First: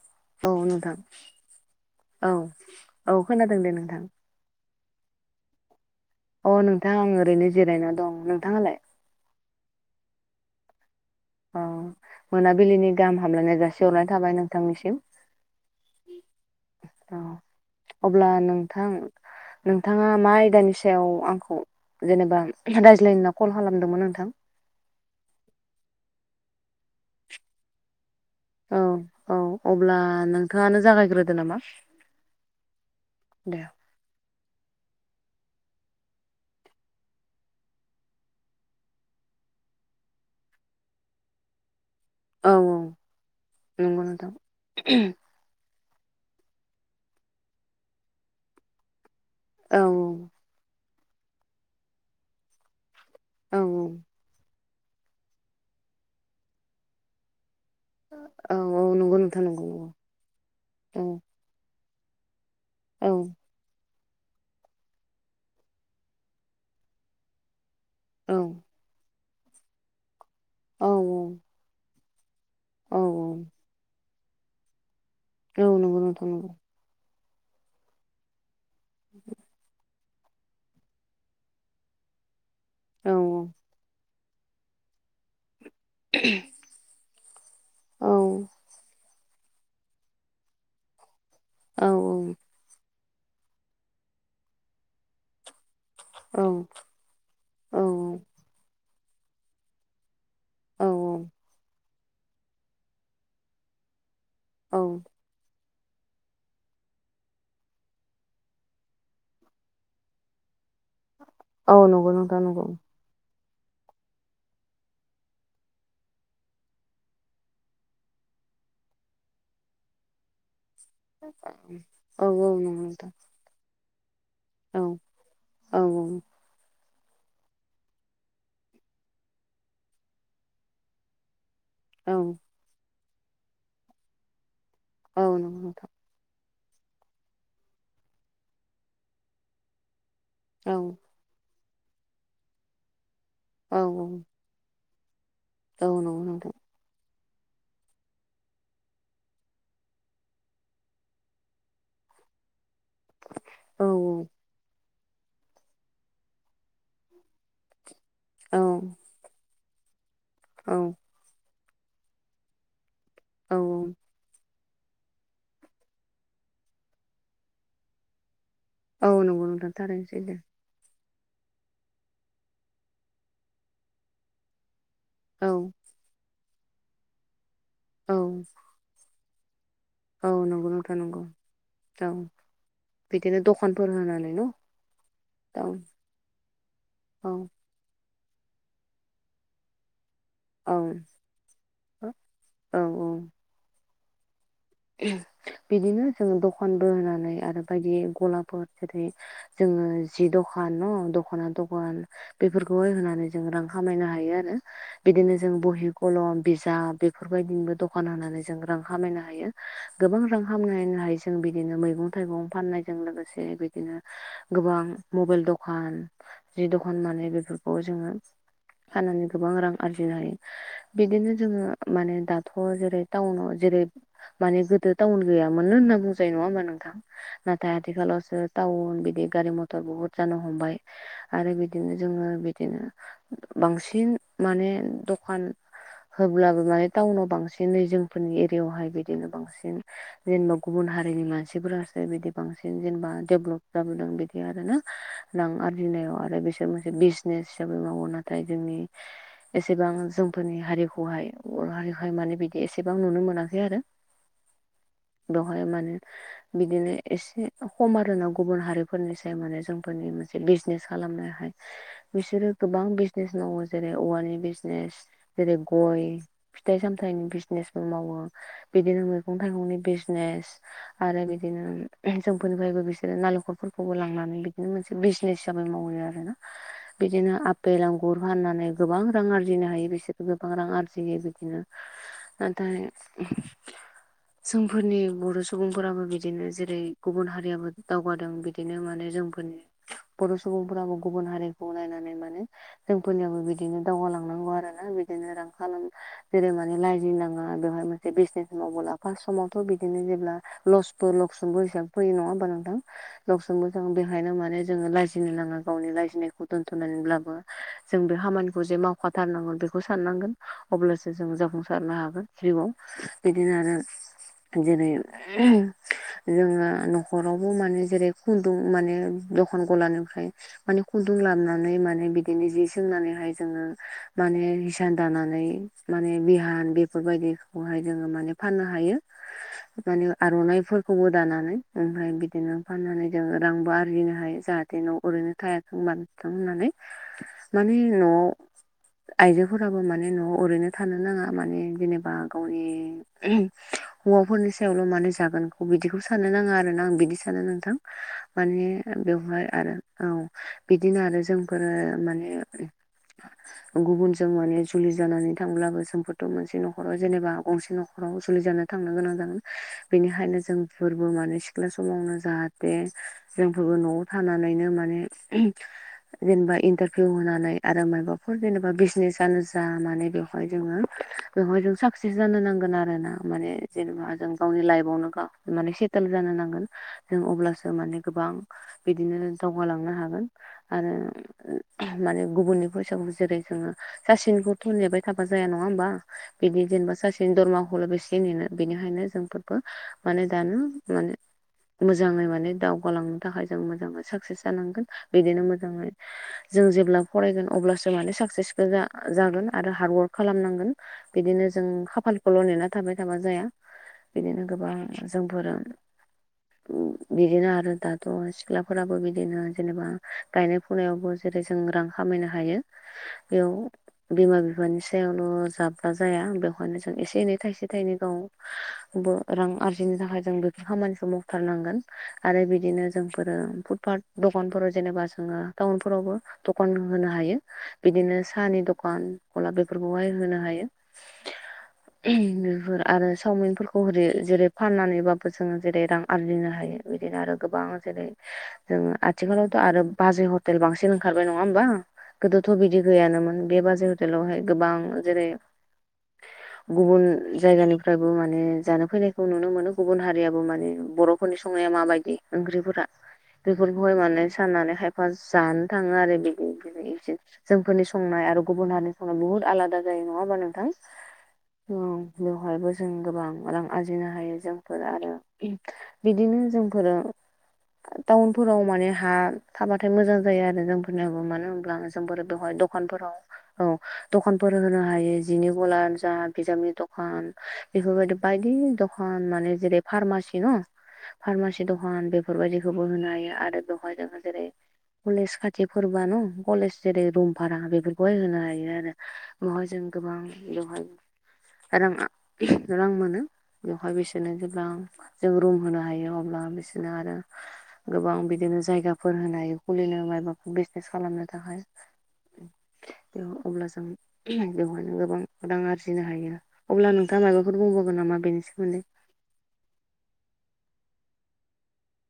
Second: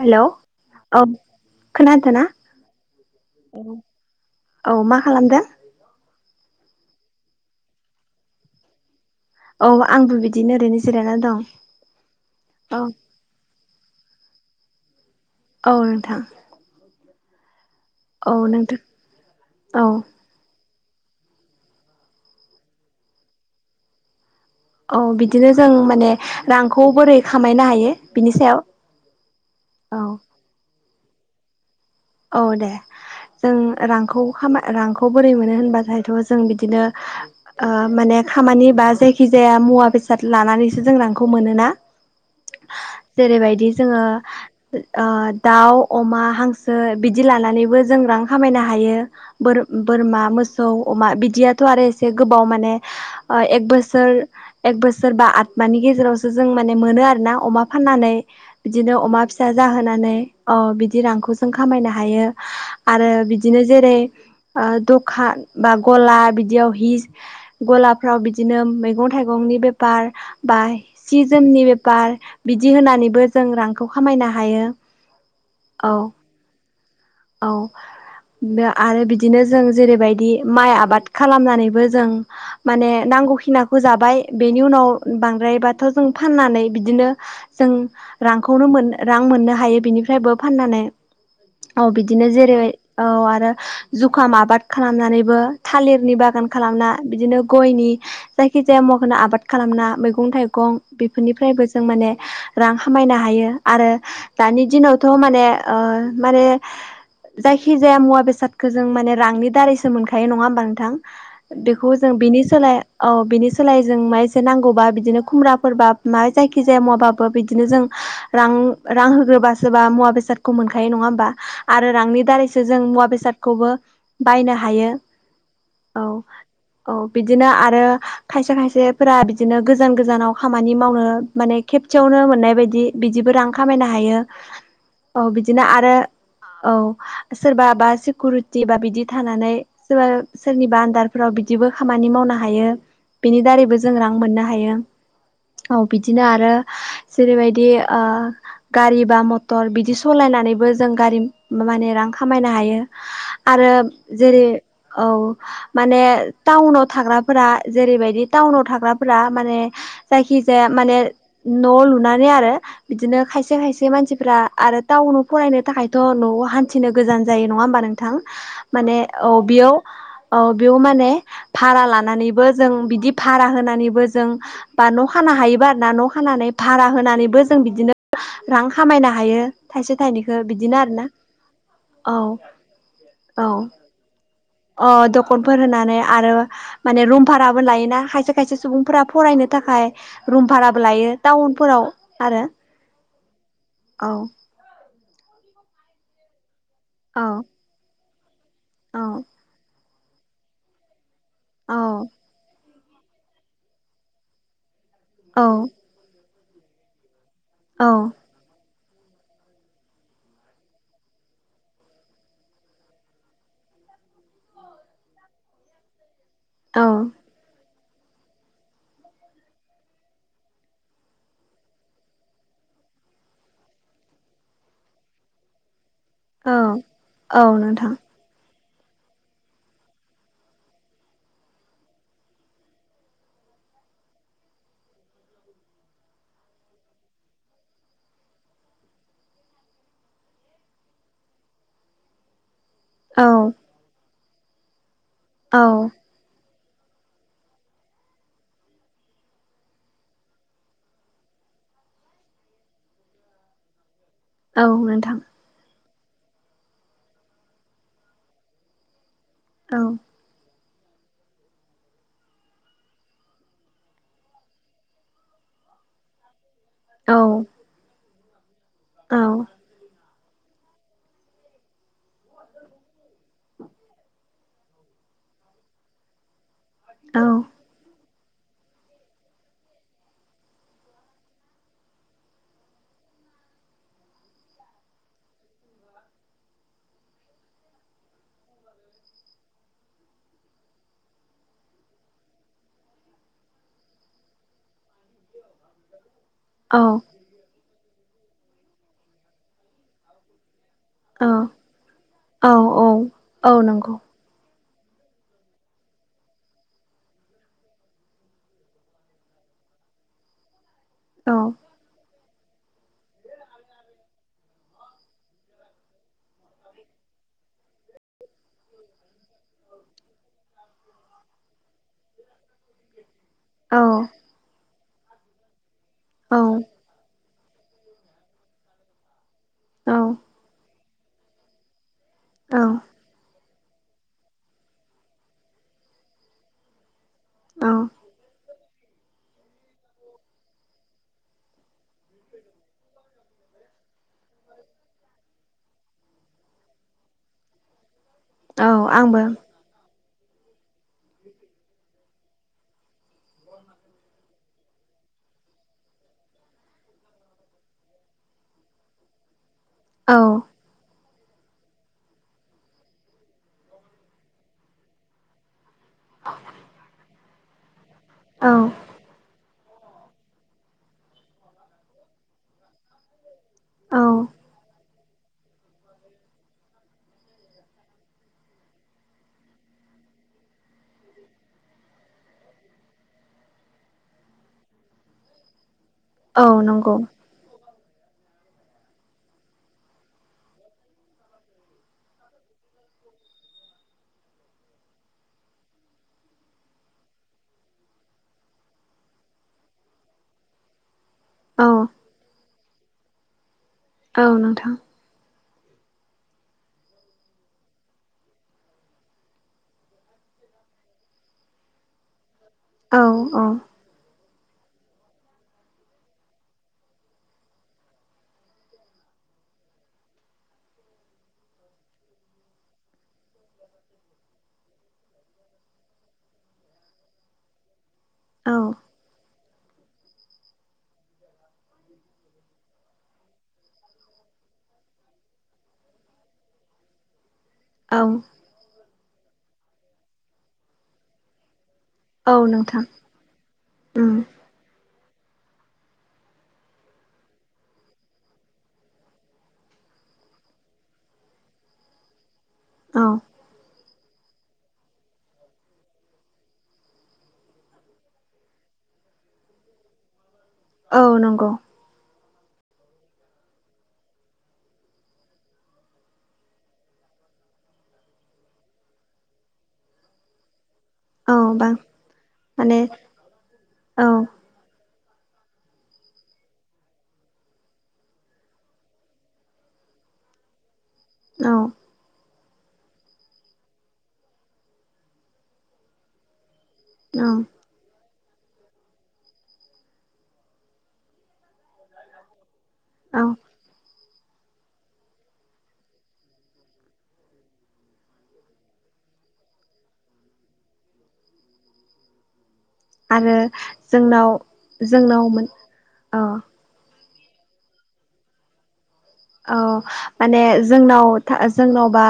Hello औ नोंथां खोनादोंना औ औ खोनादों दे नोंथां। औ मा खालामदों। अ' नोंथा आं ओरैनो जिरायना दं नोंथाङालाय। औ आंबो बिदिनो ओरैनो जिरायना दं। अ' औ मोनाबिलिनि गाहाम हामलायनाय जासि हरनाय थाबाय नोंथांनिसिम। औ नोंथां। औ अब्ला नोंथां औ नोंथाङा मा आयदानि सायाव आंखौ खौ जेनेबा रायज्लायनो होनना कल खालामदोंमोन नोंथां। औ बिदिनो जों माने रांखौ बोरै खामायनो हायो। बिनि सायाव औ - औ अब्ला औ नोंथाङानो जागायग्रोदो नामा। औ दे जों दे रांखौ खामाय रांखौ बोरै मोनो होनबाथायथ जों बिदिनो ओ माने खामानि बा जायखिजाया मुवा बेसाद लानानैसो जों रांखौ मोनोना। औ औ जेरैबायदि जोङो नंगौ नोंथां ओ दाउ अमा हांसो बिदि लानानैबो जों रां खामायनो हायो। औ बोर-बोरमा मोसौ अमा बिदियाथ' आरो एसे गोबाव माने ओ औ एक बोसोर एक बोसोर बा आथमानि गेजेरावसो जों माने मोनो आरो ना अमा फाननानै औ औ बिदिनो नंगौ अमा नोंथां फिसा नंगौ नंगौ जाहोनानै अ औ बिदिनो रांखौ जों खामायनो हयो‌ औ आरो बिदिनो बिदिनो जेरै ओ दखा बा गला बिदियाव हि गला फ्राव औ बिदिनो मैगं थाइगंनि बेफार बा औ सि जोमनि बेपार बिदि औ होनानैबो जों रांखौ खामायनो‌ हायो। औ नंगौ नोंथां ओं। औ आरो बिदिनो जों जेरैबायदि माइ आबाद खालामनानैबो जों माने औ नांगौखिनाखो जाबाय बेनि उनाव बांद्रायबाथ' जों फाननानै बिदिनो जों औ रांखौनो मोन रां मोननो हायो बिनिफ्रायबो फाननानै। औ बिदिनो जेरै औ आरो जुखाम आबाद खालामनानैबो थालिरनि औ बागान खालामना बिदिनो औ गयनि जायखि जाया मुवाखोनो आबाद खालामना मैगं मैगं थाइगं औ बेफोरनिफ्रायबो जों माने रां खामायनो हायो आरो दानि औ दिनावथ माने ओ माने जायखिजाया मुवा बेसादखौ जों माने रांनि दारैसो मोनखायो नङा होमबा नोंथां? औ बेखौ जों नंगौ नोंथां बिनि नंगौ। सोलाय औ बिनि सोलायै जों मा एसे नांगौबा बिदिनो खुमब्राफोरबा माबा जायखिजाया माबाबो बिदिनो जों रां रां होग्रोबासो बा मुवा बेसादखौ मोनखायो नङा होमबा? आरो रांनि औ औ दारैसो जों नंगौ मुवा नोंथां बेसादखौबो बायनो औ हायो औ। औ बिदिनो आरो खायसे खायसेफोरा बिदिनो गोजान गोजानाव खामानि मावनो माने खेबसेयावनो मोननाय बायदि बिदिबो रां खामायनो हायो औ बिदिनो आरो औ सोरबा बा सिकुउरिटि बा बिदि थानानै सोरबा औ सोरनिबा आन्दार फ्राव बिदिबो खामानि मावनो हायो बिनि दारैबो औ जों रां मोननो हायो। औ बिदिनो आरो जेरैबायदि ओ गारि बा मटर बिदि सलायनानैबो जों गारि माने रां खामायनो हायो आरो औ जेरै औ माने टाउनाव थाग्राफोरा जेरैबायदि बिदि औ टाउनाव थाग्राफोरा माने जायखिजाया औ माने न' लुनानै आरो बिदिनो खायसे औ खायसे मानसिफ्रा आरो टाउनाव फरायनो थाखाय थ' न'आव हान्थिनो गोजान जायो नङा होमबा नोंथां माने औ नंगौ नोंथां बेयाव थारैनो सैथो औ बेयाव माने भारा लानानैबो जों बिदि भारा होनानैबो जों बा न' खानो औ हायोबा आरो ना न' खानानै भारा होनानैबो जों बिदिनो औ रां खामायनो हायो। थाइसे थाइनैखो बिदि थ'नंगौ औ बिदिनो औ दखानफोर होनानै न'। अ दखानफोर औ होनानै आरो माने औ रुमभाराबो लायोना खायसे खायसे सुबुंफोरा फरायनो थाखाय रुम भाराबो लायो टाउनफोराव आरो औ औ औ। बिदिनो जों दखनबो औ होनानै आरो बायदि गला बहद औ बिदि जोङो जि दखान न दख'ना दखान औ बेफोरखौहाय होनानै जों रां खामायनो हायो आरो बिदिनो औ जों बहि, कलम, बिजाब बेफोरबायदिनोबो दखान होनानै जों रां खामायनो हायो। गोबां रां खामायनो हायो जों बिदिनो मैगं थाइगं फाननायजों लोगोसे बिदिनो गोबां मबाइल दखान, जि औ दखान माने बेफोरखौ जोङो फाननानै गोबां रां आरजिनो हायो। बिदिनो जोङो माने दाथ' जेरै टाउनाव जेरै माने गोदो टाउन गैयामोननो होनना बुंजायो नङा औ होमबा नोंथां औ नाथाय नोंथां आथिखालावसो टाउन बिदि गारि मथर बिदि बहुत जानो हमबाय। आरो बिदिनो जोङो बिदिनो बांसिन माने दखान होब्लाबो माने टाउनाव बांसिनै जोंफोरनि एरियायावहाय बि दिनो बांसिन जेनेबा गुबुन हारिनि मानसिफोरासो बिदि बांसिन जेनेबा औ देबलभलप जाबोदों बिदि आरो ना रां औ आरजिनायाव आरो बिसोर मोनसे बिज नेस हिसाबै मावो नाथाय जोंनि एसेबां जोंफोरनि हारिखौहाय बर' हारिखौहाय माने बिदि एसेबां नुनो मोनाखै आरो। औ नोंथां। बेवहाय माने बिदिनो एसे खम आरोना गुबुन हारिफोरनिसाय माने औ जोंफोरनि मोन से बिजनेस खालामनो हाय बिसोरो गोबां बिजनेस मावो जेरै औवानि बिजनेस, जेरै गय। फिथाइ औ सामथाइनि बिजनेसबो मावो। बिदिनो मैगं औ थाइगंनि बिजनेस आरो बिदिनो जोंफोरनिफ्रायबो बिसोरो नालेंखलफोरखौबो लांनानै बिद बिदिनो मोनसे बिजनेस हिसाबै मावैयो आरोना औ बिदिनो आब पेल आंगुर फाननानै गोबां रां आरजिनो हायो बिसोर गोबां रां आरजियो बिदिनो। नाथाय जोंफोरनि बर' सुबुंफोराबो बिदिनो जेरै गुबुन हारियाबो दावगादों बिदिनो माने जोंफोरनि बर' सुबुंफोराबो गुबुन हारिखौ नायनानै माने जोंफोरनियाबो बिदिनो दावगालांनांगौ आरोना बि दिनो रां खालाम जेरै माने औ लाइजिनो नाङा बेवहाय मोनसे बिजनेस बोला फास समावथ' बिदिनो जेब्ला लस बो लकसनबो हिसाबै फैयो नङा होनबा औ नोंथां औ औ लकसनबो जों नंगौ बे हायनो माने जोङो लाजिनो नाङा गावनि लाजिनायखौ दोनथ'नानैब्लाबो जों बे खामानिखौ जे माव खाथारनांगोन बेखौ साननांगोन अब्लासो जोंङो औ जाफुंसारनो हागोन जिउआव। बिदिनो आरो [unintelligible] जोङो न'खरावबो माने जेरै खुन्दुं माने दखान गलानिफ्राय माने खुन्दुं लाबनानै माने बिदिनो जि सोंनानैहाय जोंङो औ माने हिसान दानानै माने औ बिहान बेफोरबायदिखौहाय जोङो माने फाननो हायो औ माने आर'नाइफोरखौबो दानानै। ओमफाय बिदिनो फाननानै जोङो रांबो आरजिनो हायो जाहाथे न' ओरैनो थायाथों मानोथों होननानै। औ माने न'आव आइजोफोराबो माने न'आव ओरैनो थानो नाङा माने जेनेबा गावनि हौवाफोरनि सायावल' माने जागोनखौ बिदिखौ सानोनो नाङा आरो ना आं बिदि सानो नोंथां। माने औ आंबो बेवहाय आरो औ बिदिनो आरो जोंफोरो माने गुबुनजों माने जुलि जानानै थांब्लाबो समोमफथ' मोनसे न'खराव जेनेबा गंसे न'खराव जुलि जानो थांनो गोनां जागोन औ बेनिखायनो जों फोरबो माने सिख्ला समावनो जाहाथे जोंफोरबो न'आव थानानैनो माने जेनेबा इन्टारभिउ होनानै आरो माबाफोर औ जेनेबा बिजनेसनो जा माने बेवहाय जोङो बेवहाय जों साकसेस जानो नांगोन आरोना माने औ जेनेबा जों गावनि लाइफआवनो गा माने सेटेल जानो नांगोन जों अब्लासो माने गोबां बिदिनो दावगालांनो हागोन आरो माने गुबुननि फैसाखौ जेरै जोङो सासेनिखौथ' नेबाय थाबा जाया नङा होमबा औ बिदि जेनबा नंगौ बिनि दरमाखौ बेसे नेनो बेनिखायनो जोंबो माने दानो माने मोजाङै माने दावगालांनो थाखाय जों मोजाङै साक्सेस जानांगोन बिदिनो मोजाङै जों जेब्ला फरायगोन अब्लासो माने साकसेसफुल जा जागोन आरो हार्डवार्क खालामनांगोन। बिदिनो जों औ खाफालखौल' नेना थाबाय थाबा जाया औ बिदिनो नोंथां गोबां जोंफोरा उम बिदिनो आरो दाथ' सिख्लाफोराबो बिदिनो जेनेबा गायनाय फुनायावबो जेरै जों रां खामायनो हायो। औ औ बेयाव बिमा बिफानि सायावल' जाब्ला जाया बे [unintelligible] एसे एनै थाइसे थाइनै गावबो रां आरजिनो थाखाय जों बेफोर खामानिखौ माव। थारनांगोन आरो बिदिनो जोंफोरो फुटपाट दखानफोराव जेनेबा जोङो टाउनफोरावबो दखान होनो हायो बिदिनो औ साहानि दखान गलाप बेफोरखौहाय होनो हायो। बेफोर आरो सावमिनफोरखौ होरै जेरै फाननानैबाबो जोङो जेरै रां आरजिनो हायो। बेदिनो आरो गोबां औ जेरै जोंङो आथिखालावथ' आरो बाजै हटेल बांसिन ओंखारबाय नङा होमबा औ गोदोथ' नोंथां बिदि गैयानोमोन बे बाजै उम हटेलावहाय गोबां जेरै [inaudible] गुबुन जायगानिफ्रायबो माने जानो फैनायखौ नुनो मोनो गुबुन हारियाबो माने बर' खरनि संनाया माबायदि ओंख्रिफोरा औ बेफोरखौहाय माने साननानै खायफा जानो थाङो आरो बिदि [unintelligible] जोंफोरनि संनाय आरो गुबुन हारिनि संनाय बहुद आलादा जायो नङा होमबा नोंथां। औ नंगौ। ओं बेवहायबो जों गोबां रां आरजिनो हायो जोंफोर आरो [unintelligible] बिदिनो जोंफोरो टाउनफोराव माने हा थाबाथाय मोजां जायो आरो जों होन्नाय अबाव औ मानो बां होनब्ला जों बोरै बेवहाय माने दखानफोराव औ दखानफोर होनो हायि जिनि गल जा बिजाबनि दखान बेफोरबायदि बायदि दखान माने जेरै फारमासि न' [inaudible] फारमासि दखान बे बेफोरबायदिखौबो होनो हायो आरो बेवहाय जोंङो जेरै कलेज खाथि फोरबो न कलेज जेरै औ रुम भारा बेफोरखौहाय होनो हायो आरो [unintelligible] जों गोबां। बेवहाय रां आ रां मोनो बेवहाय बेसे बिदिनो गौबां जों रुम होनो हायो अब्ला बिसोरनो आरो गोबां बिदिनो जायगाफोर होनो हायो खुलिनो मायबाफोर बिजनेस खालामनो थाखाय। बेव आरो अब्ला जों जोंनाव बेवहायनो गोबां जोंनाव मोन रां आरजिनो औ हायो अब्ला नोंथाङा मायबाफोर बुंबावगोन नामा बेनि सोमोन्दै? औ माने जोंनाव था जोंनावबा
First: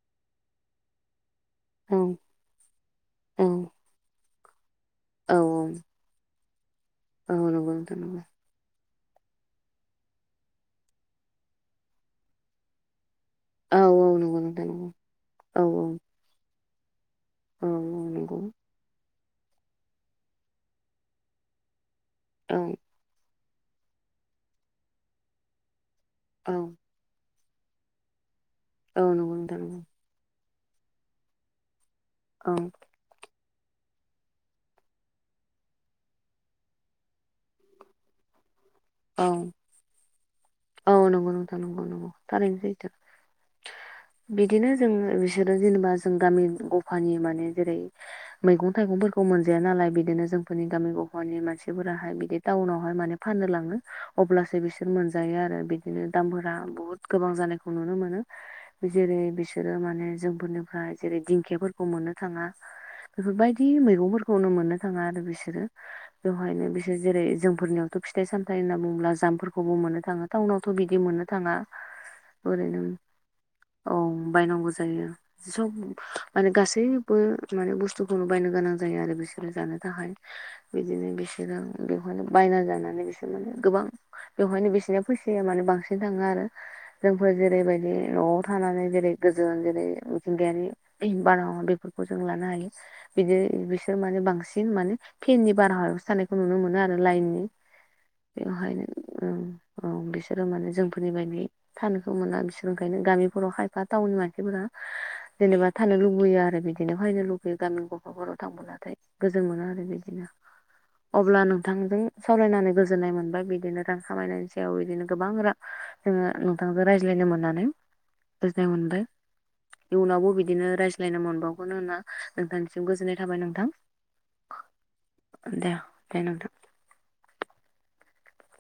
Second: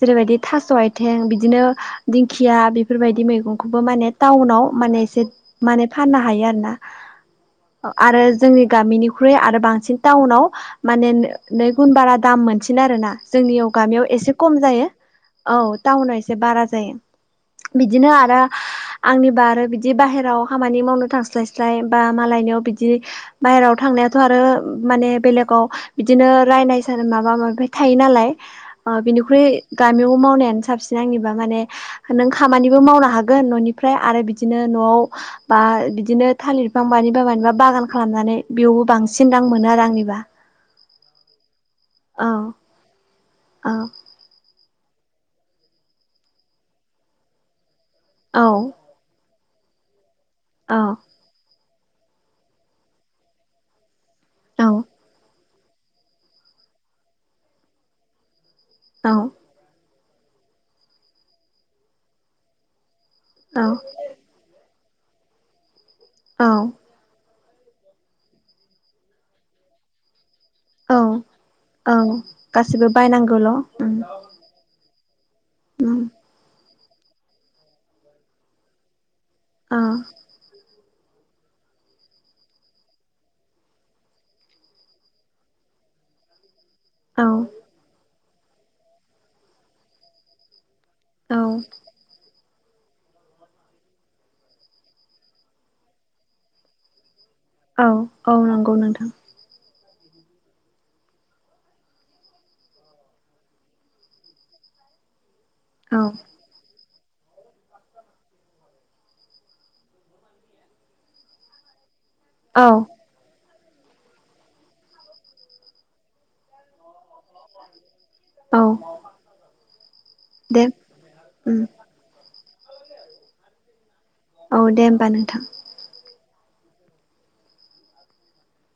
जेरैबायदि थास' आथिं बिदिनो औ दिंखिया बेफोरबायदि औ मैगंखौबो माने टाउनाव माने जेब औ माने फाननो हायो आरोना औ नंगौ अ' नोंथां आरो नंगौ जोंनि गामिनिख्रुइ आरो बांसिन टाउनाव माने नै नै गुन बारा दाम मोनसिनो आरोना। जोंनियाव औ गामियाव औ एसे नंगौ खम नोंथां जायो नंगौ औ टाउनाव एसे बारा जायो। औ औ बिदिनो नंगौ आरो आंनिबा आरो बिदि बाहेराव खामानि मावनो थांस्लाय स्लाय बा मालायनियाव औ बिदि बाहेरायाव थांनायाथ' आरो माने बेलेगाव बिदिनो औ रायनायस माबा माबि थायो नालाय ओ औ नंगौ बिनिख्रुइ नोंथां नंगौ गामियाव मावनायानो साबसिन आंनिबा माने नों औ खामानिबो मावनो हागोन न'नि फ्राय आरो बिदिनो न'आव बा बिदिनो थालिर फिफां मानिबा मानिबा बागान खालामनानै बेयावबो बांस औ सिन रां मोनो आरो आंनिबा। औ नंगौ नोंथां नंगौ नंगौ थारैनो सैथो। ओ बिदिनो जों बिसोरो जेनेबा जों गामि गफानि माने जेरै औ मैगं-थाइगंफोरखौ मोनजाया नालाय बिदिनो जोंफोरनि गामि ग' फानि मानसिफोराहाय बिदि टाउनावहाय माने फाननो लाङो। अब्लासो औ बिसोर मोनजायो आरो बिदिनो दामफोरा बहुत गोबां जानायखौ नुनो मोनो। जेरै बिसोरो माने जोंफोरनिफ्रा जेरै दिंखियाफोरखौ मोननो थाङा। बेफोर औ बायदि मैगंफोरखौनो मोननो थाङा आरो बिसोरो औ बेवहायनो बिसोर जेरै जोंफोरनियाव थ' फिथाइ-सामथाय होनना बुङोब्ला जाम्बफोरखौबो मोननो थाङ [unintelligible] टाउनावथ' बिदि औ मोननो थाङा औ ओरैनो गासिबो बायनांगौल' औ उम बायनांगौ जायो। सब उम माने गासैबो माने बुस्थुखौनो बायनो गोनां जायो आरो बिसो जानो औ थाखाय बिदिनो बिसोरो बेवहायनो बायना जानानै बिस [unintelligible] गोबां बेवहायनो बिसिना फैसाया माने बांसिन थाङो आरो। औ जोंफोर जेरैबायदि न'आव थानानै जेरै गोजोन जेरै मिथिंगायारि [unintelligible] औ बारहावा बेफोरखौ जों लानो हायो। बिदि बिसोर माने बांसिन माने फेननि बारहायावसो थानायखौ नुनो मोनो आरो लाइननि। औ औ नंगौ बेवहायनो नोंथां ओं औ बिसोरो माने जोंफोरनि बायदि थानोखौ मोना बिसोर ओंखायनो गामिफोराव खायफा टाउननि मानसिफोरा जेनेबा थानो औ लुबैयो आरो बिदि। बेनिखायनो लकेल गामि ग'फा'फोराव थांबोलाथाय गोजोन मोनो आरो बिदिनो। अब्ला नोंथां बे औ सावरायनानै गोज गोजोननाय मोनबाय बिदिनो रां खामायनायनि सायाव इदिनो गोबां रां जोङो नोंथांजों रायज्लायनो मोननानै। औ गोजोननाय मोनबाय इयुनावबो दे बिदिनो रायज्लायनो उम मोनबावगोननो होनना नोंथांनिसिम गोजोननाय थाबाय नोंथां। औ दे होमबा नोंथां। दे दे नोंथां।